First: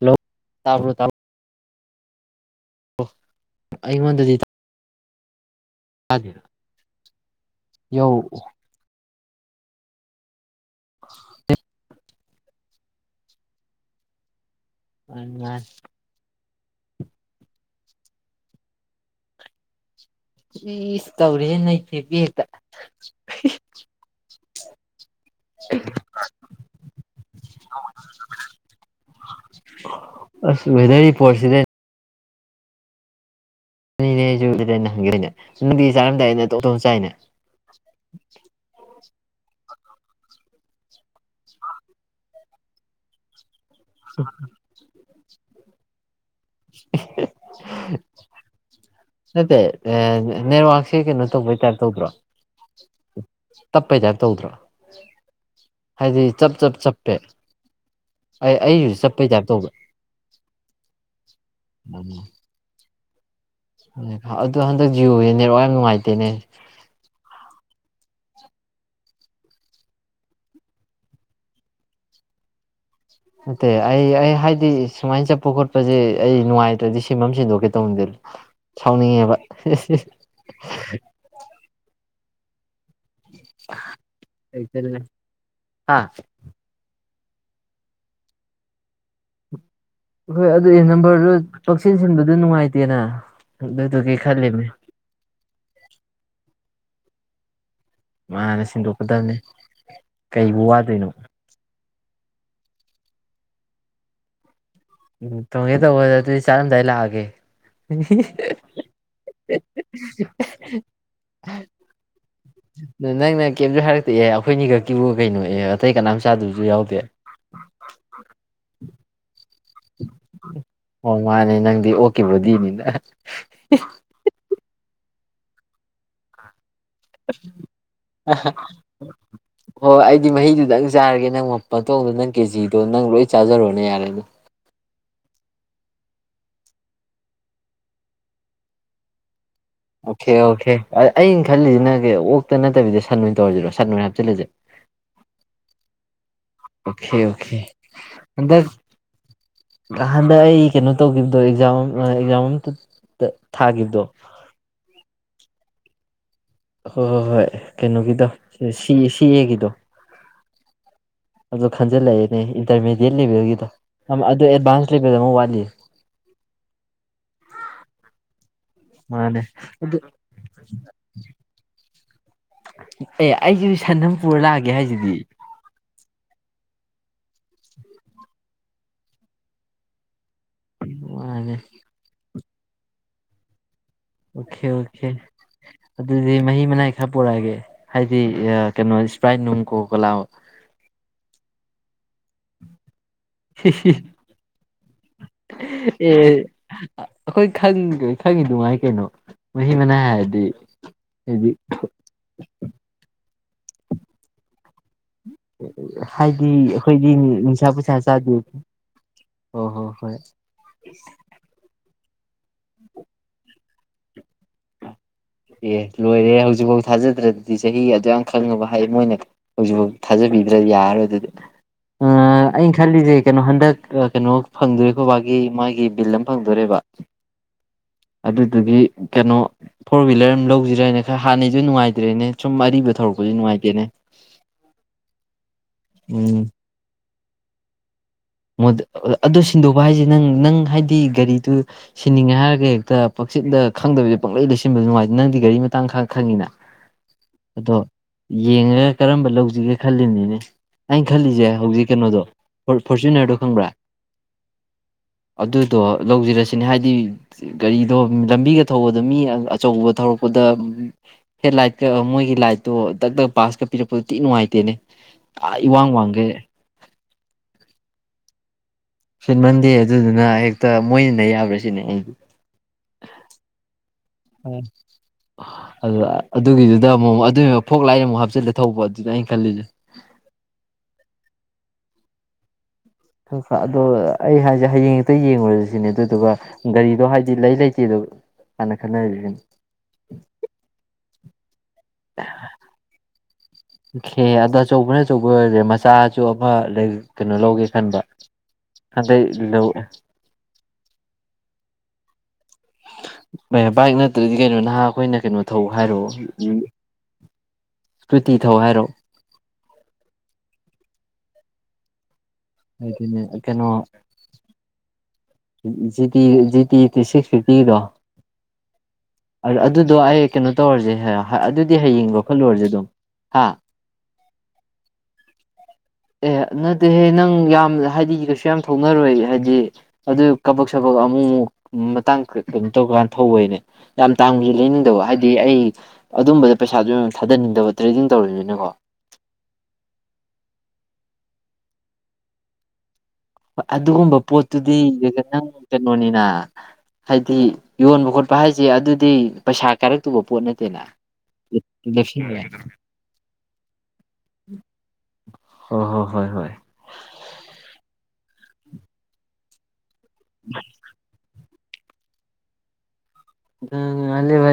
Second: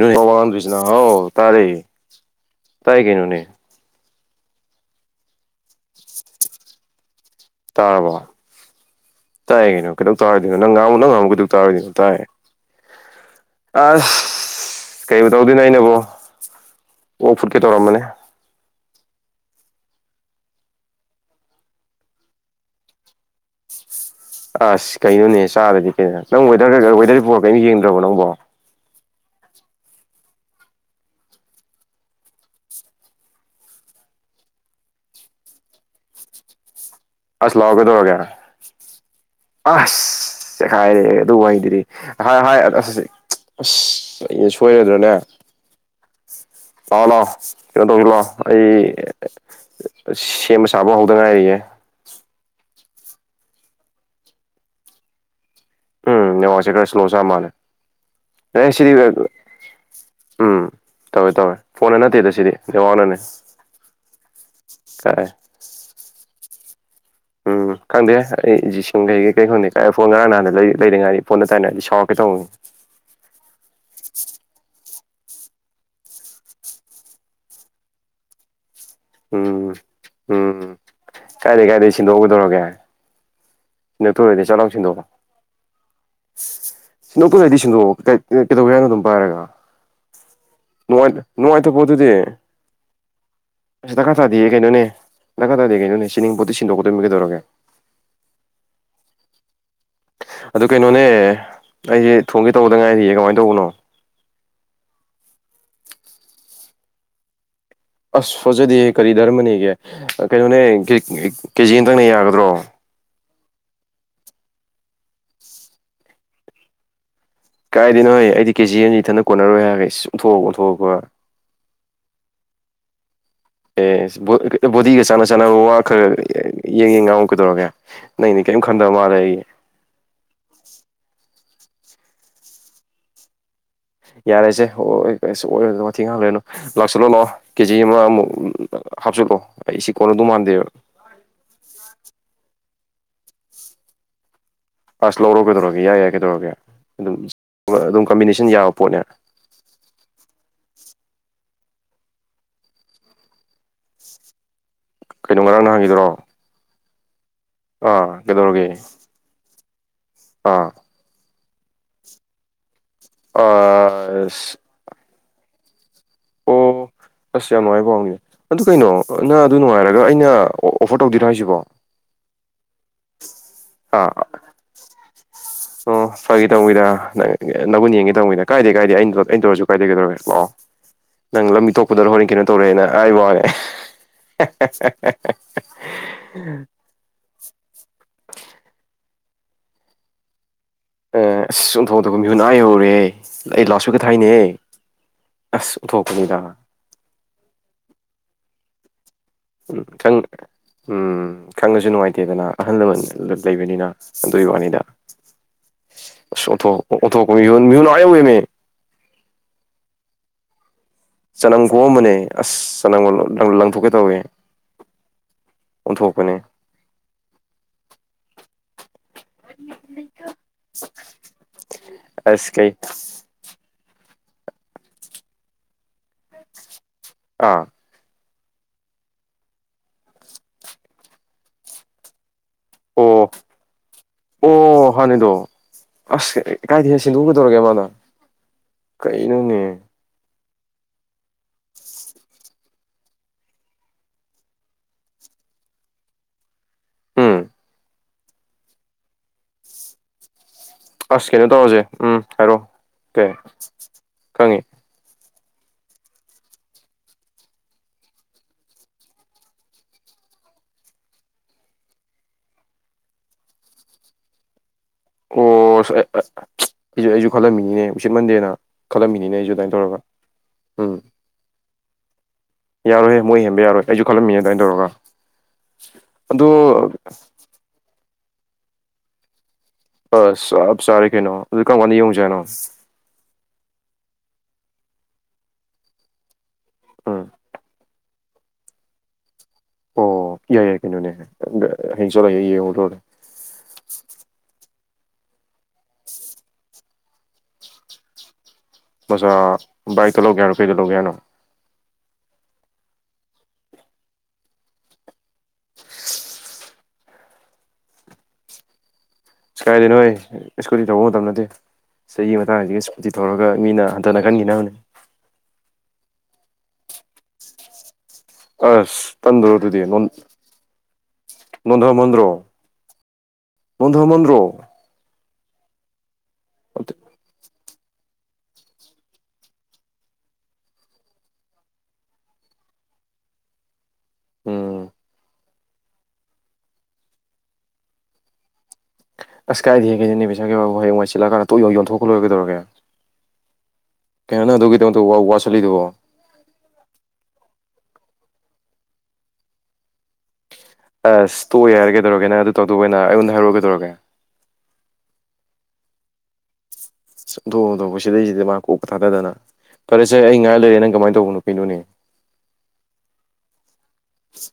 hello ꯇꯥꯕ꯭ꯔꯣ ꯍꯥꯎ ꯇꯥꯕ꯭ꯔꯣ ꯇꯥꯔꯦ ꯎ [unintelligible] ꯇꯥꯏ ꯀꯩꯅꯣꯅꯦ ꯗꯤ ꯌꯧ ꯇꯌꯦꯦꯅꯣ ꯀꯂ ꯇ ꯑꯗꯨ ꯅꯪ ꯉꯥꯡꯨ ꯅꯪ ꯉꯉꯝꯒꯗ ꯇꯔꯣꯏꯅꯣꯥꯏ ꯑ ꯀꯩꯕꯨ ꯇꯧꯗꯤ ꯑꯩꯅꯦꯕꯣ ꯑꯣ ꯐꯨꯠꯀꯦ ꯇꯧꯔ ꯃꯅꯦ ꯏ ꯏꯁ ꯇꯧꯔꯦꯅꯩꯈꯦ ꯠꯇꯝ [unintelligible] ꯑꯁ ꯀꯩꯅꯣꯅꯦ ꯆꯥꯔꯗꯤ ꯀꯩꯅꯣ ꯅꯪ ꯋ ꯋꯗꯔ ꯔꯤꯄꯣꯔ ꯀꯩꯅꯣ ꯌꯦꯡꯗ꯭ꯔꯕꯣ ꯅꯪꯕꯣ ꯑꯁ ꯋꯦꯗꯔ ꯄꯣꯠꯁꯤꯗ ꯑꯅꯦ ꯑꯩꯁꯨꯅ ꯍꯪꯒꯦꯅꯦ ꯅꯅꯨꯡꯗꯤ ꯆꯥꯔꯝꯗꯥꯏ ꯑꯩꯅꯣꯞꯇꯣꯝ ꯆꯥꯏꯅꯦ ꯑꯁ ꯂꯣꯎ ꯀꯩꯗꯧꯔꯒꯦ ꯑꯁ ꯆꯦꯈꯏꯔꯦꯍꯦ ꯑꯗꯨ ꯋꯥꯉꯗꯔꯤ ꯍ ꯍ ꯑ ꯑꯁ ꯑꯩ ꯁꯣꯏꯔꯗ꯭ꯔꯅꯦ ꯂꯥꯛꯑꯣ ꯂꯥꯛꯑꯣ ꯀꯩꯅꯣ ꯇꯧꯁꯤꯂꯑꯣ ꯑꯩ ꯅꯠꯇꯦ ꯁꯦꯝꯕ ꯁꯥꯕ ꯍꯧꯗ ꯉꯥꯏꯔꯤꯌꯦꯦ ꯇꯞꯄꯩꯇ ꯇꯧꯗ꯭ꯔꯣ ꯍꯥꯏꯗꯤ ꯎꯝ ꯆꯞ ꯅꯦꯋꯥꯁꯦ ꯆꯞ ꯈꯔ ꯁꯂꯣ ꯆꯞꯄꯦ ꯆ ꯃꯥꯜꯂꯦ ꯑꯩ ꯁꯤꯗꯤ ꯑꯩꯁꯨ ꯆꯞꯄꯩ ꯇꯥꯏꯞ ꯇꯧꯕ ꯎꯝ ꯇꯧꯋꯦ ꯇꯧꯋꯦ ꯐꯣꯟꯅ ꯅꯠꯇꯦꯗ ꯁꯤꯗꯤ ꯀꯃꯅꯅꯦ ꯑꯗꯨꯣ ꯍꯟꯗꯛ ꯖꯤꯑꯣꯒꯤ ꯅꯋꯥ ꯌꯥꯝ ꯅꯨꯡꯉꯥꯏꯇꯦꯅꯦ ꯎꯝ ꯈꯪꯗꯦ ꯑꯩ ꯁ ꯀꯩ ꯀꯩ ꯀꯩ ꯈꯣꯗꯦ ꯐꯣꯟ ꯉꯔꯥꯡ ꯅꯍꯥꯟꯅ ꯂꯩꯔꯤꯉꯥꯏꯗꯤ ꯐꯣꯟꯗ ꯇꯥꯏꯅꯗꯤ ꯁꯥꯎꯔꯛꯀꯦ ꯇꯧꯕꯅꯤꯡꯅꯤꯤ ꯅꯠꯇꯦ ꯑꯩ ꯑꯩ ꯍꯥꯏꯗꯤ ꯁꯨꯃꯥꯏꯅ ꯆꯠꯄ ꯈꯣꯠꯄꯁꯦ ꯑꯩ ꯅꯨꯡꯉꯥꯏꯇ꯭ꯔꯗꯤ ꯁꯤꯐꯝ ꯑꯃ ꯁꯤꯟꯗꯣꯛꯀꯦ ꯇꯧꯅꯤꯡꯗꯦ ꯁꯥꯎꯅꯤꯡꯉꯦꯕ ꯎꯝ ꯁꯤꯟꯗꯣꯛꯎꯒꯗꯧꯔꯒꯦ ꯎꯝ ꯅꯛꯇꯔꯗꯤ ꯆꯥꯛꯂꯥꯎꯁꯤꯟꯗꯣꯛ ꯍꯥ ꯁꯤꯟꯗꯣꯛꯄꯅꯗꯤ ꯁꯤꯟꯗꯣꯛꯑꯣ ꯀꯩꯗꯧꯒꯦ ꯍꯥꯏꯅꯣ ꯑꯗꯨꯝ ꯄꯥꯏꯔꯒ ꯍꯣꯏ ꯑꯗꯨꯗꯤ ꯅꯨꯡꯉꯥꯏ ꯅꯝꯕꯔꯗꯨ ꯅꯨꯡꯉꯥꯏꯇ ꯄꯛꯆꯦꯟ ꯄꯣꯠꯇꯨꯗꯤ ꯁꯤꯟꯕꯗꯨ ꯅꯨꯡꯉꯥꯏꯇꯦꯅ ꯑꯁ ꯗꯀꯥ ꯑꯗꯨꯗꯨꯒꯤ ꯇꯥꯗꯦ ꯈꯜꯂꯤꯕꯅꯤ ꯀꯩꯅꯣꯅꯦ ꯗꯀꯥ ꯇꯥꯗꯦ ꯀꯩꯅꯣꯅꯦ ꯆꯤꯅꯤꯡ ꯄꯣꯠꯇꯤ ꯁꯤꯟꯗꯣꯛꯄ ꯑꯗꯨꯃꯒꯤꯗꯧꯔꯒꯦ ꯃꯥꯅ ꯁꯤꯟꯗꯣꯛꯀꯗꯕꯅꯦ ꯑꯗꯨ ꯀꯩꯅꯣꯅꯦ ꯑꯩꯁ ꯊꯣꯡꯒꯦ ꯇꯧꯗ ꯉꯥꯏꯔꯤꯌꯦ ꯀꯃꯥꯏꯅ ꯇꯧꯕꯅꯣ ꯎ ꯇꯣꯡ ꯇ ꯑꯗꯨꯗꯤ ꯆꯔꯝꯗꯏꯂꯑꯒꯦ ꯑꯁ ꯐꯖꯗꯦ ꯀꯔꯤ ꯙꯔꯃꯅꯤꯒꯦ ꯀꯩꯅꯣꯅꯦ ꯀꯦꯖꯤ ꯑꯇꯪꯅꯦ ꯌꯥꯒꯗ꯭ꯔꯣ ꯀꯦꯞꯁꯨ ꯍꯥꯏꯔꯛꯇꯑ ꯑꯩꯈꯣꯏꯅꯤ ꯈꯛꯀꯤꯕꯨ ꯀꯩꯅꯣ ꯑꯦ ꯑꯇꯩ ꯀꯅꯥꯝ ꯆꯥꯗꯕꯁꯨ ꯌꯥꯎꯗꯦ ꯀꯥꯏꯗꯅꯣ ꯍꯣꯏ ꯑꯩꯗꯤ ꯀꯦꯖꯤ ꯍꯅꯤ ꯊꯅ ꯀꯣꯟꯅꯔꯣꯏ ꯍꯥꯏꯔꯒ ꯑꯣꯟꯊꯣꯛꯑꯒ ꯑꯣꯟꯊꯣꯛꯑꯒ ꯑꯣꯀꯦ ꯃꯤ ꯑꯦ ꯗꯤꯒꯁꯅ ꯆꯥꯟꯅꯕꯈꯔ ꯈꯟꯗꯕ ꯃꯥꯜꯂꯦ ꯑꯩꯒꯤ ꯍꯣꯏ ꯑꯩꯗꯤ ꯃꯍꯤꯗꯨꯗꯪ ꯆꯥꯔꯒꯦ ꯅꯪꯉꯣꯝ ꯄꯟꯊꯧꯗꯣ ꯅꯪ ꯀꯦꯖꯤꯗꯣ ꯅꯪ ꯂꯣꯏ ꯆꯥꯖꯔꯣꯅꯦ ꯌꯥꯔꯦꯅꯦ ꯌꯥꯔꯦꯁꯦ ꯑꯣꯏꯔ ꯋꯥꯊꯦꯡ ꯍꯥꯥꯡꯂꯅꯨ ꯂꯥꯛꯁꯤꯜꯂꯛꯅꯣ ꯀꯦꯖꯤ ꯑꯃꯃꯨꯛ ꯍꯥꯞꯆꯤꯜꯂꯛꯣꯑꯣ ꯑꯣꯀꯦ ꯑꯣꯀꯦ ꯑꯩꯅ ꯈꯜꯂꯤꯁꯤꯅ ꯀ ꯑꯣꯛꯇ ꯅꯠꯇꯕꯤꯗ ꯁꯟ ꯂ ꯑꯣꯏꯅ ꯇꯧꯔꯁꯤꯔꯣ ꯁꯠ ꯅꯣꯏ ꯍꯥꯏ ꯍꯥꯞꯆꯜꯂꯁꯦ ꯑꯁ ꯂꯧꯔꯨꯒꯗꯧꯔꯒꯦ ꯌꯥꯏ ꯌꯥꯏ ꯀꯗꯧꯔꯒꯦ ꯑꯣꯦ ꯑꯣꯦ ꯑꯗ ꯌꯥꯕ ꯄꯣꯠꯅꯦ ꯑꯗ ꯑꯩ ꯀꯩꯅꯣ ꯇꯧꯈꯤꯕꯗꯣ ꯑꯦꯛꯖꯥꯝ ꯑꯦꯛꯖꯥꯝ ꯑꯇ ꯊꯥꯈꯤꯕꯗꯣ ꯀꯩꯅꯣ ꯉꯔꯥꯡ ꯅ ꯍꯥꯡꯈꯤꯗ꯭ꯔꯣ ꯍ ꯍꯣꯏ ꯍꯣꯏ ꯑꯦ ꯀꯩꯅꯣꯒꯤꯗ ꯁꯤ ꯁꯤ ꯑꯦꯒꯤꯗꯣ ꯑꯥ ꯑꯗꯨ ꯈꯪꯟꯖꯂꯅꯦ ꯏꯟꯇꯔꯗꯤꯠ ꯂꯩꯕꯒꯤꯗꯣ ꯑꯁ ꯑꯦꯗꯚ ꯀꯖꯝ ꯋꯥꯂꯤ ꯑꯣ ꯑꯁ ꯌꯥꯝꯅꯅꯨꯡꯥꯏꯕꯅꯤ ꯑꯗꯨ ꯀꯩꯅꯣ ꯅꯪ ꯑꯗꯨ ꯅꯨꯡꯉꯥꯏꯔꯒ ꯑꯩꯅ ꯑꯣꯐꯔ ꯇꯧꯗꯣꯏꯔꯣ ꯍꯥꯏꯁꯤꯕꯣ ꯑꯦ ꯑꯩꯁꯤ ꯑꯥ ꯁꯥꯟꯗꯝꯝꯄꯨꯔ ꯂꯥꯛꯑꯒꯦ ꯍꯥꯏꯁꯤꯗꯤ ꯑꯣ ꯐꯒꯦ ꯇꯧꯕꯤꯗ ꯅꯪꯕꯨ ꯌꯦꯡꯉꯤ ꯇꯧꯕꯤꯗ ꯀꯥꯏꯗꯦ ꯀꯥꯏꯗꯦ ꯑꯩ ꯑꯩꯩꯅꯗ ꯑꯣꯏꯔꯁꯨ ꯀꯥꯏꯗꯦ ꯀꯩꯗꯧꯔꯦ ꯂꯥꯛꯑꯣ ꯅꯪ ꯃꯥꯅꯦ ꯂꯝ ꯇꯣꯄꯗ ꯍꯣꯅꯤ ꯀ ꯇꯧꯣꯔꯦꯅ ꯑꯩ ꯋꯥꯡꯉꯦ ꯑꯣꯀꯦ ꯑꯣꯀꯦ ꯑꯗꯨꯗꯤ ꯃꯍꯤ ꯃꯅꯥꯏ ꯈꯔ ꯄꯨꯔꯛꯑꯒꯦ ꯍꯥꯏꯗꯤ ꯀꯩꯅꯣ ꯄ꯭ꯔꯥꯏ ꯅꯣꯡ ꯀꯒꯂꯥꯎ ꯑꯦ ꯑꯁ ꯆꯨꯝꯊꯣꯛꯗꯄ ꯃꯤꯍꯨꯅꯥꯍꯧꯔꯦ ꯑꯁ ꯑꯦ ꯑꯣꯟꯊꯣꯛꯄꯅꯤꯗ ꯑꯩꯈꯣꯏ ꯈ ꯈꯪꯉꯤ ꯅꯨꯡꯉꯥꯏ ꯀꯩꯅꯣ ꯃꯍꯤ ꯎꯝ ꯃꯅꯥꯏ ꯍꯥꯏꯔꯗꯤ ꯎꯝ ꯍꯥꯏꯗꯤ ꯈꯪꯉꯁꯨ ꯅꯨꯡꯉꯥꯏꯇꯦꯗꯅ ꯑꯍꯜ ꯂꯃꯟ ꯂꯩꯕꯅꯤꯅ ꯑꯗꯨꯒꯤ ꯋꯥꯅꯤꯗ ꯑꯁ ꯍꯥꯏꯗꯤ ꯑꯣꯟꯊꯣꯛ ꯑꯩꯈꯣꯏꯗꯤ ꯑꯣꯟꯊꯣꯛꯄ ꯃꯤꯍꯨꯟ ꯅꯨꯡꯁꯥ ꯃꯤꯍꯨꯟ ꯄꯨꯁꯥ ꯑꯥ ꯆꯥꯗꯦ ꯌꯧꯋꯦꯃꯤ ꯍꯣꯏ ꯍꯣꯏ ꯍꯣꯏ ꯑ ꯆꯅꯪ ꯀꯣꯃꯅꯦ ꯑꯁ ꯆ ꯅꯣ ꯂꯊꯣꯛꯒꯦ ꯇꯋꯦ ꯑꯦ ꯂꯣꯏꯔꯦ ꯍꯧꯖꯤꯛꯐꯥꯎ ꯊꯥꯖꯗ꯭ꯔꯗꯤ ꯆꯍꯤ ꯑꯗꯨ ꯌꯥꯝ ꯈꯪꯉꯕ ꯍꯥꯏ ꯃꯣꯏ ꯍꯧꯖꯤꯛꯐꯥꯎ ꯊꯥꯖꯕꯤꯗ꯭ꯔ ꯌꯥꯔꯔꯣꯏ ꯑꯗꯨꯗꯤ ꯑꯁ ꯀꯩ ꯑꯩꯅ ꯈꯜꯂꯤꯁꯦ ꯀꯩꯅꯣ ꯍꯟꯗꯛ ꯀꯩꯅꯣ ꯐꯪꯗꯔꯤꯀꯣꯕꯥꯒꯤ ꯃꯥꯒꯤ ꯕꯤꯜ ꯑꯃ ꯐꯪꯗꯣꯔꯤꯕ ꯑꯥ ꯑꯗꯨꯗꯨꯒꯤ ꯀꯩꯅꯣ ꯐꯣꯔ ꯍ꯭ꯋꯤꯂꯔ ꯑꯃ ꯂꯧꯁꯤꯔꯅꯦ ꯈꯔ ꯍꯥꯟꯅꯩꯁꯨ ꯅꯨꯡꯉꯥꯏꯇ꯭ꯔꯦꯅꯦ ꯁꯨꯝ ꯑꯔꯤꯕ ꯑꯣ ꯊꯧꯔꯛꯄꯁꯨ ꯅꯨꯡꯉꯥꯏꯇꯦꯅꯦ ꯑꯣ ꯍꯅꯤꯗꯣ ꯑꯁ ꯀꯥꯏ ꯊ ꯁꯤꯡꯗꯨꯕꯨꯒꯤꯗꯧꯔꯒꯦꯃꯅ ꯃ ꯑꯗꯨ ꯁꯤꯟꯗꯣꯛꯄ ꯍꯥꯏꯁꯦ ꯅꯪ ꯅꯪ ꯍꯥꯏꯗꯤ ꯒꯥꯔꯤꯗꯨ ꯁꯤꯟꯅꯤꯡꯉꯦ ꯍꯥꯏꯔꯒ ꯍꯦꯛꯇ ꯄꯛꯆꯤꯤꯟꯗ ꯈꯪꯗꯕꯁꯦ ꯄꯪꯂꯩ ꯂꯩꯁꯤꯟꯕꯗ ꯅꯨꯡꯉꯥꯏꯦ ꯅꯪꯗꯤ ꯒꯥꯔꯤ ꯃꯇꯥꯡ ꯈ ꯈꯪꯉꯤꯅ ꯎꯝ ꯑꯗꯣ ꯌꯦꯡꯉꯒ ꯀꯔꯝꯕ ꯂꯧꯁꯤꯒꯦ ꯈꯜꯂꯤꯕꯅꯤꯅꯦ ꯑꯁ ꯀꯩꯅꯣ ꯇꯧꯔꯁꯦ ꯎꯝ ꯍꯥꯏꯔꯣ ꯀ ꯐꯣꯔꯆꯨꯅꯔꯗꯣ ꯈꯪꯕ꯭ꯔꯥ ꯈꯪꯉꯤ ꯑꯗꯨꯗꯣ ꯂꯧꯖꯔꯁꯤꯅꯦ ꯍꯥꯏꯗꯤ ꯒꯥꯔꯤꯗꯣ ꯂꯝꯕꯤꯒ ꯊꯧꯕꯗ ꯃꯤ ꯑꯆꯧꯕ ꯊꯧꯔꯛꯄꯗ ꯍꯦꯠ ꯂꯥꯏꯠꯀ ꯃꯣꯏꯒꯤ ꯂꯥꯏꯠꯇꯣ ꯗꯛ ꯗꯛ ꯄꯕꯥꯁꯀ ꯄꯤꯔꯛꯄꯗꯣ ꯇꯤ ꯅꯨꯡꯉꯥꯏꯇꯦꯅꯦ ꯑꯥ ꯑꯣ ꯏꯋꯥꯡ ꯋꯥꯡꯈꯩ ꯑꯩ ꯑꯩꯁꯨ ꯈꯜꯂꯝꯃꯤꯅꯤꯅꯦ ꯁꯤꯠ ꯃꯟꯗꯦꯅ ꯈꯜꯂꯝꯃꯤꯅꯤꯅꯦ ꯁꯨꯠ ꯑꯩꯁꯨ ꯃꯟꯗꯦ ꯑꯗꯨꯃꯥꯏꯅ ꯇꯧꯔꯒ ꯑꯗꯨꯗꯨꯅ ꯍꯦꯛꯇ ꯃꯣꯏꯅꯅ ꯌꯥꯕ꯭ꯔꯁꯤ ꯁꯤꯅꯦ ꯑꯩ ꯌꯥꯔꯣꯏꯦ ꯃꯣꯏ ꯍꯦꯟꯕ ꯌꯥꯔꯣꯏ ꯑꯩꯁꯨ ꯈꯜꯂꯝꯃꯤꯅꯦ ꯑꯗꯨꯃꯥꯏꯅ ꯇꯧꯔꯒ ꯑꯗꯨ ꯑꯗꯣ ꯑꯗꯨꯒꯤꯗꯨꯗ ꯑꯃꯨꯛ ꯑꯗꯨꯒꯤ ꯐꯣꯛ ꯂꯥꯏꯅ ꯑꯃꯨꯛ ꯍꯥꯞꯆ ꯆꯤꯂꯦ ꯊꯧꯕ ꯑꯗꯨꯗ ꯑꯩꯅ ꯈꯜꯂꯤꯁꯦ ꯑꯁ ꯆꯞ ꯆꯥꯔ ꯀꯩꯅꯣ ꯑꯗꯨ ꯀꯔꯝ ꯀꯥꯟꯗ ꯌꯦꯡꯉꯨꯁꯥꯅꯣ ꯑꯗꯣ ꯑꯩ ꯍꯥꯏꯁꯦ ꯍꯌꯦꯡ ꯍꯦꯛꯇ ꯌꯦꯡꯉꯨꯔꯁꯤꯅꯦ ꯑꯗꯨꯏꯗꯨꯒ ꯒꯥꯔꯤꯗꯣ ꯎꯝ ꯍꯥꯏꯗꯤ ꯂꯩ ꯂꯩꯇꯦ ꯑꯗꯨ ꯀꯅ ꯈꯅ ꯍꯥꯏꯕꯤꯒꯅꯤ ꯑꯣ ꯌꯥꯏ ꯌꯥꯏ ꯀꯩꯅꯣꯅꯦ ꯍꯥꯏꯦ ꯑꯗꯨ ꯍꯤꯡꯁ ꯂꯩ ꯍꯧ ꯊꯔ ꯑꯆꯧꯕꯅꯆꯧꯕꯔꯦ ꯆꯥꯁꯨ ꯑꯃ ꯂꯩ ꯀꯩꯅꯣ ꯂꯧꯒꯦ ꯈꯟꯕ ꯍꯟꯗꯩ ꯃꯆꯥ ꯕꯥꯏꯛꯇ ꯂꯧꯒꯦꯅꯣ ꯀꯩꯗ ꯂꯧꯒꯦ ꯌꯥꯅꯣ ꯕꯥꯏꯛ ꯅꯠꯇ꯭ꯔꯗꯤ ꯀꯩꯅꯣ ꯅꯍꯥ ꯑꯩꯈꯣꯏꯅ ꯀꯩꯅꯣ ꯊꯧ ꯍꯥꯏꯔꯣ ꯏꯁꯀꯨꯇꯤ ꯊꯧ ꯍꯥꯏꯔꯣ ꯀꯥꯏꯗꯦ ꯅꯣꯏ ꯏꯁꯀꯨꯇꯤ ꯇꯧꯕ ꯃꯇꯝ ꯅꯠꯇꯦ ꯆꯍꯤꯒꯤ ꯃꯇꯥꯡꯁꯤꯒ ꯏꯁꯀꯨꯇꯤ ꯑꯗꯨꯅꯦ ꯇꯧꯔꯒ ꯃꯤꯅ ꯍꯟꯊꯅ ꯈꯟꯈꯤꯅꯕꯅꯤ ꯖꯤ ꯖꯤꯇꯤ ꯇ ꯁꯤꯛꯁ ꯐꯤꯐꯇꯤꯒꯤꯗꯣ ꯑꯁ ꯇꯟꯗ꯭ꯔꯣ ꯑꯗꯨ ꯑꯗꯨꯗꯤ ꯑꯗꯨꯗꯣ ꯑꯩ ꯀꯩꯅꯣ ꯇꯧꯔꯁꯦ ꯑꯗꯨꯗꯤ ꯍꯌꯦꯡ ꯅꯣꯟꯊꯃꯟꯗ꯭ꯔꯣ ꯂꯧꯈꯠꯂꯨꯔꯁꯦ ꯑꯗꯨꯝ ꯍꯥ ꯅꯣꯟꯊꯃꯟꯗ꯭ꯔꯣ ꯑꯦ ꯑꯗꯨꯠꯇꯦꯍꯦ ꯅꯪ ꯌꯥꯝ ꯍꯥꯏꯗꯤ ꯀꯩꯁꯨ ꯌꯥꯝ ꯊꯣꯛꯅꯔꯣꯏ ꯍꯥꯏꯗꯤ ꯑꯗꯨ ꯀꯕꯛ ꯁꯕꯛ ꯑꯃꯨꯛ ꯑꯃꯨꯛ ꯃꯇꯥꯡ ꯑꯗꯨ ꯇꯧꯀꯥꯟꯗ ꯊꯧꯕꯩꯅꯦ ꯌꯥꯝ ꯇꯥꯡꯕꯁꯨ ꯎꯝ ꯂꯩꯅꯤꯡꯗꯕ ꯍꯥꯏꯗꯤ ꯑꯩ ꯑꯗꯨꯝꯕꯗ ꯄꯩꯁꯥꯗ ꯊꯥꯗꯅꯤꯡꯗꯕ ꯇ꯭ꯔꯦꯗꯤꯡ ꯇꯧꯔꯤꯅꯤꯅꯀꯣ ꯑꯁ ꯀꯥꯏꯗꯦ ꯍꯦꯛꯒꯦꯗꯅꯦ ꯄꯕꯤꯁꯥꯒꯤꯦ ꯕꯕꯨ ꯍꯌꯦꯡꯏ ꯆꯠꯂꯥꯟ ꯇꯣꯛ ꯌ ꯌꯣꯟꯊꯣꯛꯀꯂꯣꯏꯒꯗꯧꯔꯒꯦ ꯍꯣꯏ ꯑꯗꯨꯒꯨꯝꯕ ꯄꯣꯠꯇꯨꯗꯤ ꯅꯪ ꯋꯥꯁꯤꯜꯂꯤꯗꯨꯕꯣ ꯀꯩꯅꯣꯅꯤꯅ ꯍꯥꯏꯗꯤ ꯌꯣꯟꯕ ꯈꯣꯠꯄ ꯍꯥꯏꯁꯦ ꯑꯗꯨꯗꯤ ꯄꯩꯁꯥ ꯀꯥꯏꯔꯛꯇꯨꯕ ꯄꯣꯠ ꯅꯠꯇꯦ ꯑꯁ ꯇꯣꯛ ꯌꯥ ꯍꯥꯏꯔꯒꯦ ꯇꯧꯔꯒꯦꯅꯦ ꯑꯗꯨ ꯇꯧꯗꯧꯕ ꯑꯣꯏꯅ ꯑꯩꯉꯣꯟꯗ ꯍꯥꯏꯔꯛꯑꯒꯦ ꯇꯧꯔꯒꯦ ꯑꯣ ꯍꯣ ꯍꯣꯏ ꯍꯣꯏ ꯊꯣꯛꯊꯣꯛ ꯁꯤꯗꯩꯁꯤꯗꯤ ꯃꯥ ꯀꯣꯛꯄ ꯊꯥꯊꯗꯅ ꯐꯔꯦ ꯑꯩ ꯉꯥꯏ ꯂꯩꯔꯦ ꯅꯪ ꯀꯃꯥꯏꯅ ꯇꯧꯕꯅꯣ ꯄꯅꯣꯅꯦ ꯑꯂꯕ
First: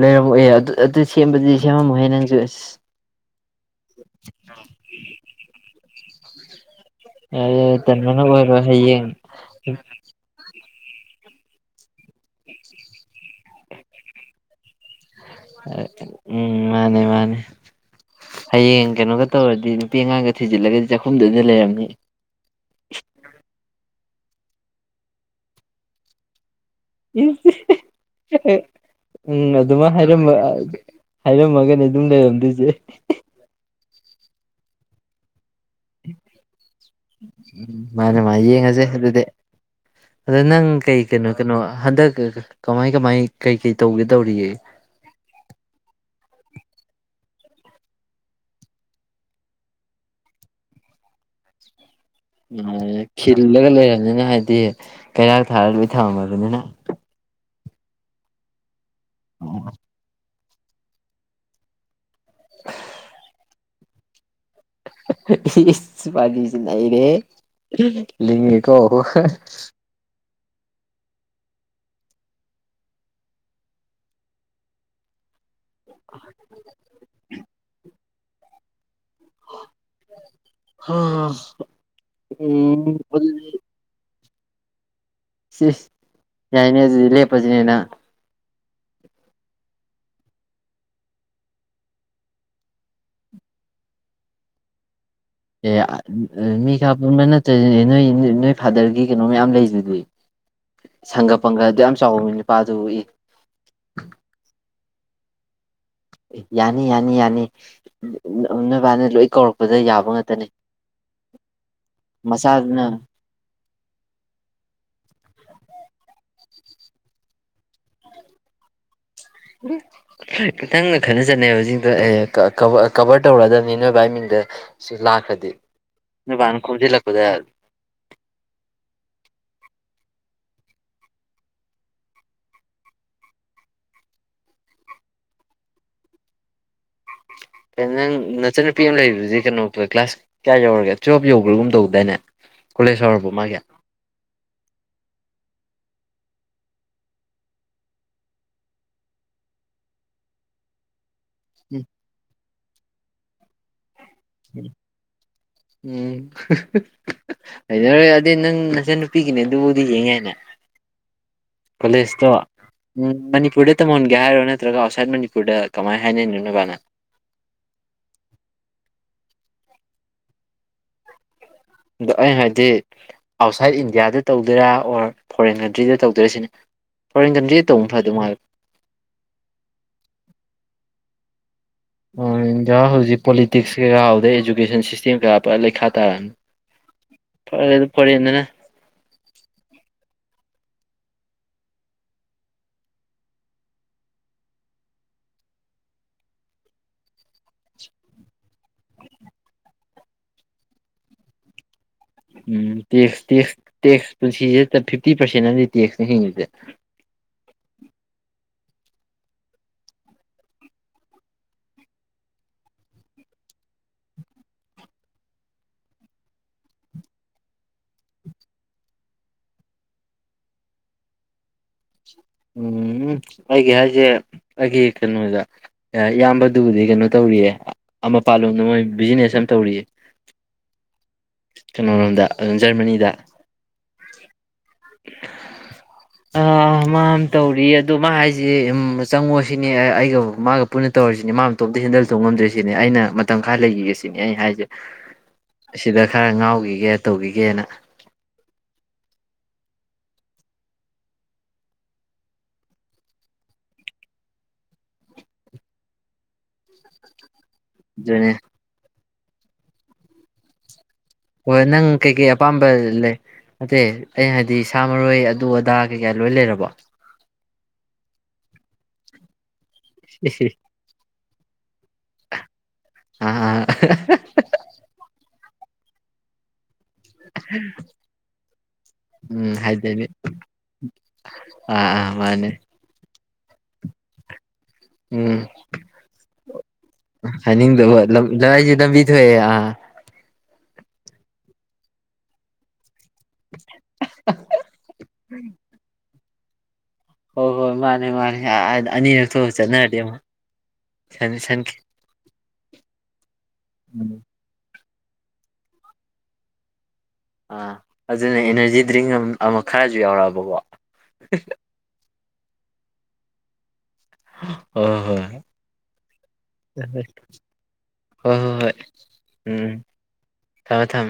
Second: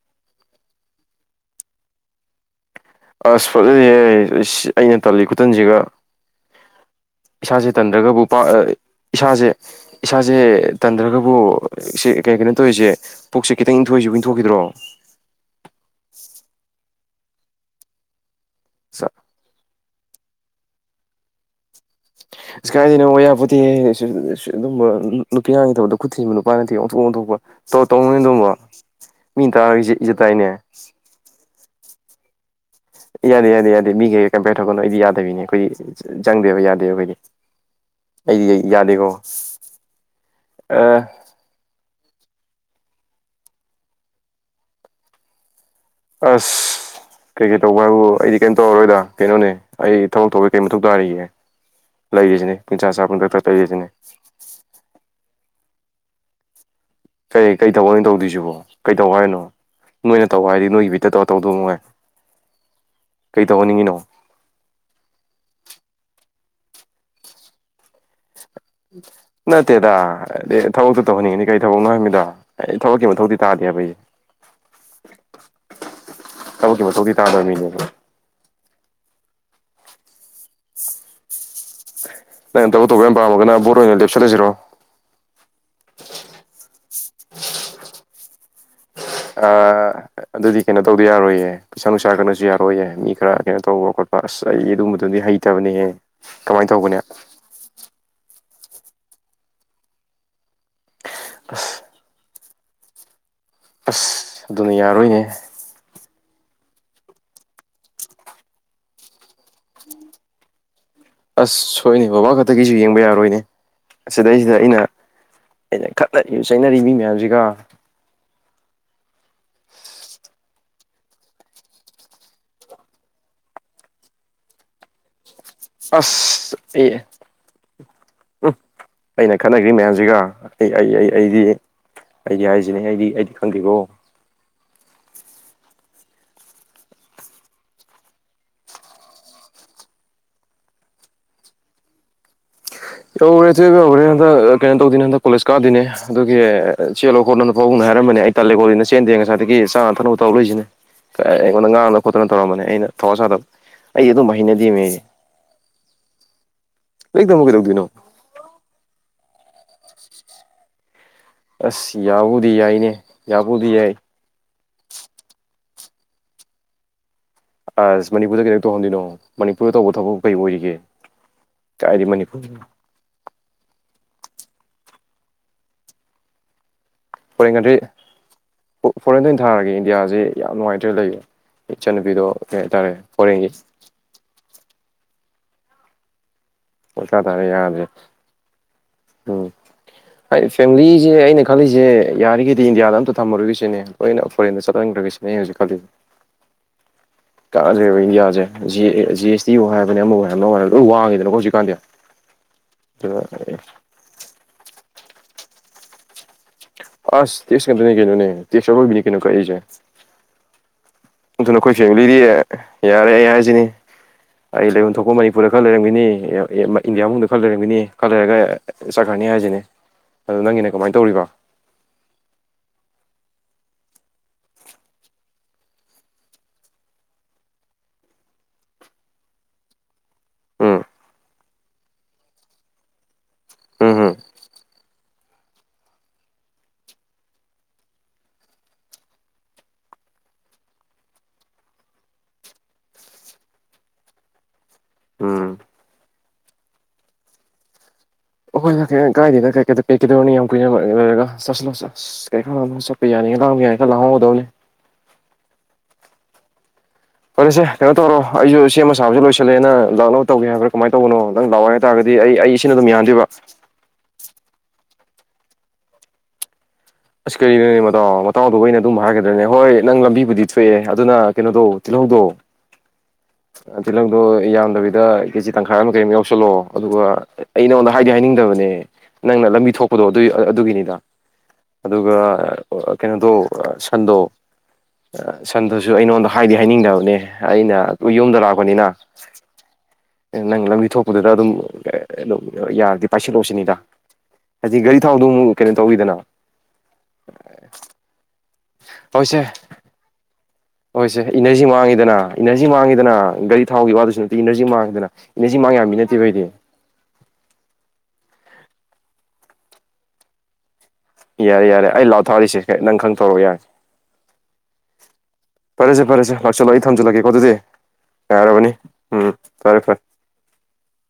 ꯂꯩꯔꯝꯃ ꯑꯦꯦ ꯑꯗꯨ ꯑꯗꯨ ꯁꯦꯝꯕꯗꯤ ꯁꯦꯝꯃꯝꯃꯣꯏꯍꯦ ꯅꯪꯁꯨ ꯑꯁ ꯑꯁ ꯐꯣꯠꯂ ꯑꯩꯅ ꯇꯜꯂꯤ ꯈꯨꯇꯟꯁꯤꯒ ꯌꯥꯔꯦ ꯏꯁꯥꯁꯦ ꯇꯟꯕꯅ ꯇꯟꯗ꯭ꯔꯒꯕꯨ ꯑꯣꯏꯔꯣꯏ ꯍꯌꯦꯡ ꯏꯁꯥꯁꯦ ꯏꯁꯥꯁꯦ ꯇꯟꯊ꯭ꯔꯒꯕꯨ ꯏ ꯀꯩ ꯀꯩꯅꯣ ꯇꯧꯔꯤꯁꯦ ꯄꯨꯛꯁꯦ ꯈꯤꯇꯪ ꯏꯟꯊꯣꯛꯏꯁꯨ ꯏꯟꯊꯣꯛꯈꯤꯗ꯭ꯔꯣ ꯎꯝ ꯃꯥꯅꯦ ꯃꯥꯅꯦ [unintelligible] ꯍꯌꯦꯡ ꯑꯁ ꯀꯩꯅꯣꯒ ꯇꯧꯔꯗꯤ ꯅꯨꯄꯤ ꯑꯉꯥꯡꯒ ꯊꯤꯖꯤꯜꯂꯒꯗꯤ ꯆꯥꯛꯈꯨꯝꯗꯨ ꯑꯅ ꯂꯩꯔꯝꯅꯤ ꯑ ꯀꯥꯏꯗꯦꯅꯛꯌꯥ ꯄꯣꯠꯇꯤ ꯑꯗꯨꯝꯕ ꯅꯨꯄꯤ ꯌꯥꯥꯡꯒꯤ ꯇꯕꯗ ꯈꯨꯠ ꯊꯤꯕꯅꯣ ꯃꯤꯅ ꯎꯝ ꯇꯥꯔꯒ ꯑꯗꯨꯃ ꯏꯖꯠ ꯍꯥꯏꯔ ꯏꯖꯠ ꯇꯥꯏꯅꯦ ꯍꯥꯏꯔꯝꯃꯒꯅꯤ ꯑꯗꯨꯝ ꯂꯩꯔꯝꯃꯦ ꯑꯗꯨꯖꯦ ꯌꯥꯗꯦ ꯌꯥꯦ ꯌꯥꯦ ꯃꯤꯒꯦ ꯀꯩꯄꯦꯣꯛꯒꯀꯣ ꯏꯗꯤ ꯌꯥꯗꯦꯕꯤꯅꯦ ꯑꯩꯈꯣꯏ ꯆꯪꯗꯦꯕ ꯌꯥꯗꯦꯕ ꯑꯩꯈꯣꯏꯗꯤ ꯎꯝ ꯃꯥꯅꯦ ꯃꯥꯅꯦ ꯑꯩꯗꯤ ꯌꯦꯡꯉꯁꯦ ꯌꯥꯗꯦꯀꯣ ꯑꯗꯨꯗꯤ ꯑꯗ ꯅꯪ ꯀꯩ ꯀꯩꯅꯣ ꯀꯩꯅꯣ ꯍꯟꯗꯛ ꯀꯃꯥꯏ ꯀꯃꯥꯏ ꯀꯩ ꯀꯩ ꯇꯧꯒꯦ ꯇꯧꯔꯤꯌꯦꯦ ꯀꯩ ꯀꯩ ꯇꯧꯕ ꯍꯥꯏꯕꯨ ꯑꯩꯗꯤ ꯀꯩꯅꯝ ꯇꯧꯔꯔꯣꯏꯗ ꯀꯩꯅꯣꯅꯦ ꯑꯩ ꯊꯕꯛ ꯊꯧꯕꯁ ꯀꯩ ꯃꯊꯧ ꯇꯥꯔꯤꯒꯦ ꯂꯩꯔꯤꯁꯤꯅꯦ ꯄꯨꯡꯆꯥ ꯆꯥ ꯄꯨꯡꯊꯛ ꯊꯛ ꯈꯤꯜꯂꯒ ꯂꯩꯔꯤꯁꯤꯅꯦ ꯂꯩꯔꯕꯅꯤꯅ ꯍꯥꯏꯗꯤ ꯀ ꯊꯥꯔꯕꯤ ꯊꯥꯔꯅꯤ ꯀꯩ ꯀꯩ ꯊꯕꯛ ꯑꯣꯏꯅ ꯇꯧꯗꯣꯏꯁꯤꯕꯣ ꯀꯩꯗꯧ ꯍꯥꯏꯔꯤꯅꯣ ꯅꯣꯏꯅ ꯇꯧ ꯍꯥꯏꯔꯗꯤ ꯅꯣꯏꯒꯤ ꯕꯤꯠꯇ ꯇꯧꯔ ꯇꯧꯗꯧ ꯃꯉꯥꯏ ꯀꯩ ꯇꯧꯍꯟꯅꯤꯡꯉꯤꯅꯣ ꯄꯗꯤꯁꯤꯏꯔꯦ ꯅꯠꯇꯦꯗꯥ ꯑꯗ ꯊꯕꯛꯇꯣ ꯇꯧꯍꯟꯅꯤꯡꯉꯤꯅꯤ ꯀꯩ ꯊꯕꯛꯅꯣ ꯍꯥꯏꯔꯝꯃꯤꯗꯣ ꯑꯩ ꯊꯕꯛꯀꯤ ꯃꯊꯧꯗꯤꯤ ꯇꯥꯗꯦ ꯍꯥꯏꯕ ꯊꯕꯛꯀꯤ ꯃꯊꯧꯗꯤꯤ ꯇꯥꯗꯕ ꯃꯤꯅꯦꯕ ꯍꯝ ꯅ ꯇꯕꯨ ꯇꯒꯒ ꯕꯣꯦ ꯆꯠꯂꯁꯤꯔꯣ ꯁꯤ ꯌꯥꯅꯦ ꯑꯗꯨꯗꯤ ꯂꯦꯞꯄꯁꯤꯅꯦꯅ ꯑ ꯑꯗꯨꯗꯤ ꯀꯩꯅꯣ ꯇꯧꯗ ꯌꯥꯔꯣꯏꯌꯦ ꯄꯩꯁꯥ ꯅꯨꯡꯁꯥ ꯀꯅꯁꯨ ꯌꯥꯔꯣꯏꯌꯦ ꯃꯤ ꯈꯔ ꯀꯩꯅꯣ ꯇꯧꯕ ꯈꯣꯠꯄ ꯑꯁ ꯑꯩꯒꯤ ꯑꯗꯨ ꯃꯤ ꯀꯄꯅ ꯐꯥꯗꯔꯒꯤ ꯀꯩꯅꯣ ꯃꯌꯥꯝ ꯂꯩꯁꯤꯗꯤ ꯁꯪꯒ ꯄꯪꯒꯗꯤ ꯑꯁ ꯌꯥꯝ ꯆꯥꯎꯕꯅꯤꯅ ꯄꯥꯗꯨꯏ ꯑꯁ ꯑꯗꯨꯅ ꯌꯥꯔꯣꯏꯅꯦ ꯌꯥꯅꯤ ꯌꯥꯅꯤ ꯌꯥꯅꯤ ꯅꯣꯏꯕꯥꯅ ꯂꯣꯏ ꯀꯧꯔꯛꯄꯗ ꯌꯥꯕ ꯉꯥꯛꯇꯅꯦ ꯑꯁ ꯁꯣꯏꯅꯦ ꯕꯕꯥ ꯈꯛꯇꯒꯤꯁꯨ ꯌꯦꯡꯕ ꯌꯥꯔꯣꯏꯅꯦ ꯑꯁꯤꯗꯩꯁꯤꯗ ꯑꯩꯅ ꯑꯩꯅ ꯈꯠꯂ ꯆꯩꯅꯔꯤꯕ ꯃꯤ ꯃꯌꯥꯝꯁꯤꯒ ꯎ [unintelligible] ꯈꯤꯇꯪꯅ ꯈꯠꯅ ꯆꯠꯅꯩꯕꯁꯤꯡꯗꯣ ꯀꯕꯔ ꯇꯧꯔꯛꯑꯗꯕꯅꯤ ꯅꯣꯏ ꯚꯥꯏ ꯃꯤꯡꯗ ꯁꯤ ꯂꯥꯛꯈ꯭ꯔꯗꯤ ꯑꯁ ꯅꯣꯏꯕꯥꯅ ꯑꯦ ꯈꯣꯝꯖꯤꯜꯂꯛꯄꯗ ꯎꯝ ꯑꯩꯅ ꯈꯟꯅꯈ꯭ꯔꯤ ꯃꯌꯥꯝꯁꯤꯒ ꯑꯩ ꯑꯩ ꯑꯩ ꯑꯩꯗꯤ ꯑꯩꯗꯤ ꯍꯥꯏꯁꯤꯅꯤ ꯑꯩꯗꯤ ꯑꯩꯗꯤ ꯈꯪꯗꯦꯀꯣ ꯅꯪ ꯅꯆꯟꯅꯨꯄꯤ ꯑꯃ ꯂꯩꯕꯗꯨꯗꯤ ꯀꯩꯅꯣ ꯀ꯭ꯂꯥꯁ ꯀꯌꯥ ꯌꯧꯔꯒꯦ ꯇꯨꯋꯜꯕ ꯌꯧꯕ꯭ꯔꯥꯒꯨꯝ ꯇꯧꯕꯗꯥꯏꯅꯦ ꯔ ꯏꯆꯦ ꯍꯧꯔꯦ ꯀꯩꯅ ꯇꯧꯗꯅꯗ ꯀꯣꯂꯦꯖ ꯀꯥꯗꯣꯏꯅꯦ ꯑꯗꯨꯒꯤ ꯆꯦꯜꯂꯣ ꯈꯣꯠꯂꯣꯅ ꯄꯥꯕꯨꯡꯅ ꯍꯥꯏꯔꯝꯕꯅꯦ ꯑꯩ ꯇꯥꯜꯂꯦꯀꯣꯗꯤꯅ ꯆꯦꯟꯗꯦ ꯉꯁꯥꯏꯗꯒꯤ ꯆꯥꯅ ꯊꯛꯅꯕ ꯇꯧꯔ ꯂꯩꯏꯁꯤꯅꯦ ꯎꯝ ꯉꯥꯡ ꯈꯨꯅ ꯇꯧꯔꯕꯅꯦ ꯑꯩꯅ ꯊꯧꯑ ꯁꯥꯗꯕ ꯑꯩ ꯑꯗꯨꯝꯕ ꯍꯩꯅꯗꯦꯃꯦ ꯑꯩ ꯎꯝ ꯂꯥꯏꯔꯤꯛ ꯇꯝꯃ ꯀꯩꯗꯧꯗꯣꯏꯅꯣ ꯑ ꯗꯤ ꯅꯪ ꯅꯁ ꯅꯨꯄꯤꯒꯤꯅꯦ ꯑꯗꯨꯕꯨꯗꯤ ꯌꯦꯡꯉꯦ ꯍꯥꯏꯅꯦ ꯑꯁ ꯀꯣꯂꯦꯖꯇꯣ ꯌꯥꯕꯨꯗꯤ ꯌꯥꯏꯅꯦ ꯎꯝ ꯌꯥꯕꯨꯗꯤ ꯃꯅꯤꯄꯨꯔꯗꯩ ꯌꯥꯏ ꯇꯝꯍꯟꯒꯦ ꯍꯥꯏꯔꯣ ꯅ ꯅꯠꯇ꯭ꯔꯒ ꯑꯥꯎꯠꯁꯥꯏꯠ ꯃꯅꯤꯄꯨꯔꯗ ꯀꯃꯥꯏꯅ ꯍꯥꯏꯅꯅꯣꯅꯕꯅ ꯑꯁ ꯃꯅꯤꯄꯨꯔꯗ ꯀꯩꯅ ꯇꯧꯍꯟꯗꯣꯏꯅꯣ ꯃꯅꯤꯄꯨꯔꯗ ꯇꯧꯕ ꯊꯕꯛ ꯀꯔꯤ ꯑꯣꯏꯔꯤꯒꯦ ꯀꯥꯏꯗꯩ ꯑ ꯑꯩ ꯃꯅꯤꯄꯨꯔ ꯍꯥꯏꯣꯏꯗꯤ ꯑꯥꯎꯠꯁꯥꯏꯠ ꯏꯟꯗꯤꯌꯥꯗ ꯇꯧꯗꯣꯏꯔꯥ ꯑꯣꯔ ꯐꯣꯔꯦꯟ ꯀꯟꯇ꯭ꯔꯤꯗ ꯇꯧꯗꯣꯏꯔꯥ ꯁꯤꯅꯦ ꯐꯣꯔꯦꯟ ꯀꯟꯇ꯭ꯔꯤ ꯐꯣꯔꯦꯟꯗ ꯑꯣꯏꯅ ꯊꯥꯔꯒꯦ ꯏꯟꯗꯤꯌꯥꯁꯤ ꯌꯥꯝ ꯅꯨꯡꯉꯥꯏꯇ꯭ꯔꯦ ꯂꯩꯕ ꯏꯆꯟꯅꯨꯄꯤꯗꯣ ꯀꯩ ꯏꯟꯗꯤꯌꯥ ꯍꯥꯏꯇꯥꯔꯦ ꯍꯧꯖꯤꯛ ꯐꯣꯔꯦꯟꯒꯤ ꯄꯣꯂꯤꯇꯤꯛꯁ ꯀꯩꯀꯥ ꯍꯥꯎꯗꯩ ꯏꯖꯨꯀꯦꯁꯟ ꯁꯤꯁꯇꯦꯝ ꯁꯤ ꯀꯌꯥ ꯂꯩ ꯈꯥ ꯇꯥꯔ ꯑꯣ ꯆꯥ ꯇꯥꯔꯦ ꯌꯥꯗ꯭ꯔꯦ ꯎꯝ ꯑꯩ ꯐꯦꯃꯤꯂꯤꯁꯦ ꯑꯩꯅ ꯈꯜꯂꯤꯁꯦ ꯌꯥꯔꯤꯈꯩꯗꯤ ꯏꯟꯗꯤꯌꯥꯗ ꯑꯝꯇ ꯊꯝꯃꯔꯣꯏꯒꯤꯁꯤꯅꯦ ꯂꯣꯏꯅ ꯐꯣꯔꯦꯟꯗ ꯆꯠꯍꯟꯈ꯭ꯔꯒꯁꯤꯅꯦ ꯑ ꯍꯧꯖꯤꯛ ꯈꯜꯂꯤꯁꯦ ꯀꯛꯗ꯭ꯔꯦꯕ ꯏꯟꯗꯤꯌꯥꯁꯦ ꯖꯤ ꯑꯦꯁ ꯇꯤ ꯑꯣ ꯍꯥꯏꯔꯕꯅꯦ ꯑꯃꯕꯨ ꯍꯥꯏꯔꯕꯅ ꯍꯥꯏ ꯂꯣꯏ ꯋꯥꯡꯉꯤꯗꯅꯀꯣ ꯍꯧꯖꯤꯛꯀꯥꯟꯗꯤ ꯎꯝ ꯇ ꯑꯗꯨꯅ ꯇ ꯇꯦꯛꯁ ꯄ ꯐꯤ ꯐꯤꯇꯤꯔꯦꯟꯅ ꯑꯃꯗꯤ ꯇꯦꯛꯁꯅ ꯍꯤꯡꯉꯤꯁꯦ ꯑꯁ ꯇꯁꯀꯟꯗꯅꯤ ꯀꯅꯣ ꯅ ꯇꯁꯅꯤ ꯀꯅ ꯀꯔꯤ ꯑꯗꯨ ꯅ ꯑꯩꯈꯣꯏ ꯐꯦꯃꯤꯂꯤꯗꯤ ꯌꯥꯔꯦ ꯑꯩ ꯍꯥꯏꯁꯤꯅꯤ ꯑꯩ ꯂꯩꯐꯝ ꯊꯣꯛꯄ ꯃꯅꯤꯄꯨꯔꯗ ꯈꯔ ꯂꯩꯔꯝꯒꯅꯤ ꯏꯟꯗꯤꯌꯥ ꯃꯅꯨꯡꯗ ꯈꯔ ꯂꯩꯔꯝꯒꯅꯤ ꯈꯔ ꯂꯩꯔꯒ ꯆꯠꯈ꯭ꯔꯅꯤ ꯍꯥꯏꯁꯤꯅꯤ ꯑꯗꯨ ꯅꯪꯒꯤꯅꯦ ꯀꯃꯥꯏꯅ ꯇꯧꯔꯤꯕ ꯎꯝ ꯑꯩꯒꯤ ꯍꯥꯏꯁꯦ ꯑꯩꯒꯤ ꯀꯩꯅꯣꯗ ꯏꯌꯥꯝꯕꯗꯨꯕꯨꯗꯤ ꯀꯩꯅꯣ ꯇꯧꯔꯤꯌꯦ ꯑꯃꯄꯥꯥꯟꯂꯣꯝꯗ ꯃꯣꯏ ꯕꯤꯖꯤꯅꯦꯁ ꯑꯃ ꯇꯧꯔꯤꯌꯦ ꯎꯝ ꯀꯩꯅꯣꯂꯣꯝꯗ ꯑꯗꯨꯝ ꯖꯔꯃꯅꯤꯗ ꯎꯝ ꯎꯝ ꯑ ꯃꯥ ꯇꯧꯔꯤ ꯑꯗ ꯃꯥ ꯍꯥꯏꯁꯦ ꯆꯪꯉꯣ ꯁꯤꯅꯦ ꯑꯩꯒ ꯃꯥꯒ ꯄꯨꯟꯅ ꯇꯧꯔꯁꯤꯅꯦ ꯃꯥ ꯑꯇꯣꯝꯇ ꯍꯦꯟꯗꯜ ꯇꯧ ꯉꯝꯗ꯭ꯔꯤꯁꯤꯅꯦ ꯑꯩꯅ ꯃꯇꯝ ꯈꯔ ꯂꯩꯈꯤꯒꯁꯤꯅꯦ ꯑꯩ ꯍꯥꯏꯁꯦ ꯎꯝ ꯁꯤꯗ ꯈꯔ ꯉꯥꯎꯈꯤꯒꯦ ꯇꯧꯈꯤꯒꯦꯅ ꯍꯣꯏ ꯀꯥꯏꯗ ꯀꯩ ꯀꯩꯗ ꯄꯦꯛꯀꯗꯧꯅꯤ ꯌꯥꯝ ꯀꯨꯏꯅ ꯂꯩꯔꯒ ꯆꯠ ꯆ ꯀꯩꯀꯥ ꯆꯠꯄ ꯌꯥꯅꯤꯥꯡ ꯌꯥꯅꯤ ꯈ ꯂꯪꯍꯧꯗꯧꯅꯤ ꯐꯔꯦ ꯁꯦ ꯀꯩꯅꯣ ꯇꯧꯔꯣ ꯑꯗꯨꯅꯦ ꯑꯩꯁꯨ ꯁꯦꯝꯃ ꯑꯕꯁꯨ ꯂꯣꯏꯁꯤꯜꯂꯦꯅ ꯂꯥꯛ ꯂꯧ ꯇꯧꯒ ꯍꯥꯏꯕ꯭ꯔꯥ ꯀꯃꯥꯏꯅ ꯇꯧꯕꯅꯣ ꯇꯪ ꯍꯣꯏ ꯅꯪ ꯀꯩꯀꯩ ꯂꯥꯛꯑꯣ ꯑꯗꯤ ꯁꯥ ꯃꯔꯣꯏ ꯑꯗꯨ ꯑꯗꯥ ꯀꯩꯀꯥ ꯂꯣꯏ ꯂꯩꯔꯕꯣ ꯑꯁ ꯀꯔꯤꯅꯣ ꯃꯇꯥꯎ ꯃꯇꯥꯎꯗꯨꯕꯨ ꯑꯩꯅ ꯑꯗꯨꯝ ꯍꯥꯏꯒꯗ꯭ꯔꯅꯦ ꯅꯪ ꯂꯝꯕꯤꯕꯨꯗꯤ ꯀꯩꯅꯣꯗꯣ ꯇꯤꯜꯍꯧꯗꯣ ꯑꯥ ꯑꯥ ꯇꯤꯜꯍꯧꯗꯣ ꯌꯥꯝꯗꯕꯤꯗꯦ ꯀꯦꯖꯤ ꯇꯈꯥꯏꯔ ꯑꯃ ꯀꯩ ꯑꯃꯥ ꯌꯥꯎꯁꯜꯂꯣ ꯑꯗꯨꯒ ꯑꯩ ꯅꯉꯣꯟꯗ ꯍꯥꯏꯗꯤ ꯍꯥꯏꯅꯤꯡꯗꯕꯅꯦ ꯅꯪꯅ ꯎꯝ ꯂꯝꯕꯤ ꯊꯣꯛꯄꯗꯣ ꯍꯥꯏꯗꯣꯏꯅꯦ ꯑꯗꯨ ꯑꯗꯨꯒꯤꯅꯤꯗ ꯑꯥ ꯑꯥ ꯑꯗꯨꯒ ꯃꯥꯅꯦ ꯀꯩꯅꯣꯗꯣ ꯁꯟꯗꯣ ꯎꯝ ꯁꯟꯗꯨꯁꯨ ꯑꯩꯉꯣꯟꯗ ꯍꯥꯏꯗꯤ ꯍꯥꯏꯅꯤꯡꯗꯕꯅꯦ ꯑꯩꯅ ꯍꯥꯏꯅꯤꯡꯗꯕ ꯌꯨꯝꯗ ꯂꯝꯖꯦ ꯂꯥꯛꯄꯅꯤꯅ ꯂꯝꯕꯤ ꯊꯣꯛꯑꯦ ꯑꯥ ꯅꯪ ꯂꯧ ꯊꯣꯛꯄꯗꯨꯗ ꯑꯗꯨꯝ ꯑꯗꯨꯝ ꯌꯥꯔꯗꯤ ꯄꯥꯏꯁꯤꯜꯂꯣ ꯁꯤꯅꯤꯗ ꯍꯥꯏꯖꯤꯛ ꯒꯥꯔꯤ ꯊꯥꯎꯗꯣ ꯑꯃꯨꯛ ꯀꯩꯅꯣ ꯇꯧꯔꯤꯗꯅ ꯍꯣꯏ ꯍꯣꯏ ꯃꯥꯅꯦ ꯃꯥꯅꯦꯄ ꯑꯅꯤꯔ ꯍꯣꯏꯁꯦ ꯊꯣꯛ ꯆꯠꯅꯔꯗꯤ ꯑꯃꯨꯛ ꯁꯟꯈꯤ ꯋꯥꯉꯗꯅ ꯒꯥꯔꯤ ꯊꯥꯎꯈꯤ ꯎꯝ ꯋꯥꯗꯨꯁꯨ ꯅꯠꯇꯦ ꯏꯅꯔꯖꯤ ꯃꯥꯡꯏꯗꯅ ꯏꯅꯔꯖꯤ ꯃꯥꯡ ꯌꯥꯕ ꯃꯤ ꯅꯠꯇꯦꯕ ꯑꯩꯗꯤ ꯑꯥ ꯑꯗꯨꯅ ꯑꯦꯅꯔꯖꯤ ꯗ꯭ꯔꯤꯡ ꯑꯃ ꯈꯔꯁꯨ ꯌꯥꯎꯔꯛꯑꯕ ꯀꯣ ꯌꯥꯔꯦ ꯌꯥꯔꯦ ꯑꯩ ꯂꯥꯎ ꯊꯥꯔꯤꯁꯦ ꯅꯪ ꯈꯪꯊꯔꯛꯑꯣ ꯌꯥꯔꯒꯦ ꯍꯣꯏ ꯍꯣꯏ ꯐꯔꯦꯁꯦ ꯐꯔꯦꯁꯦ ꯂꯥꯛꯁꯤꯜꯂꯣ ꯑꯩ ꯍꯣꯏ ꯊꯝꯖꯤꯜꯂꯒ‌ꯦꯀꯣ ꯑꯗꯨꯗꯤ ꯍꯣꯏ ꯍꯣꯏ ꯌꯥꯔꯕꯅꯤ ꯍꯣꯏ ꯎꯝ ꯐꯔꯦ ꯐꯔꯦ ꯊꯝꯃꯦ ꯊꯝꯃꯦ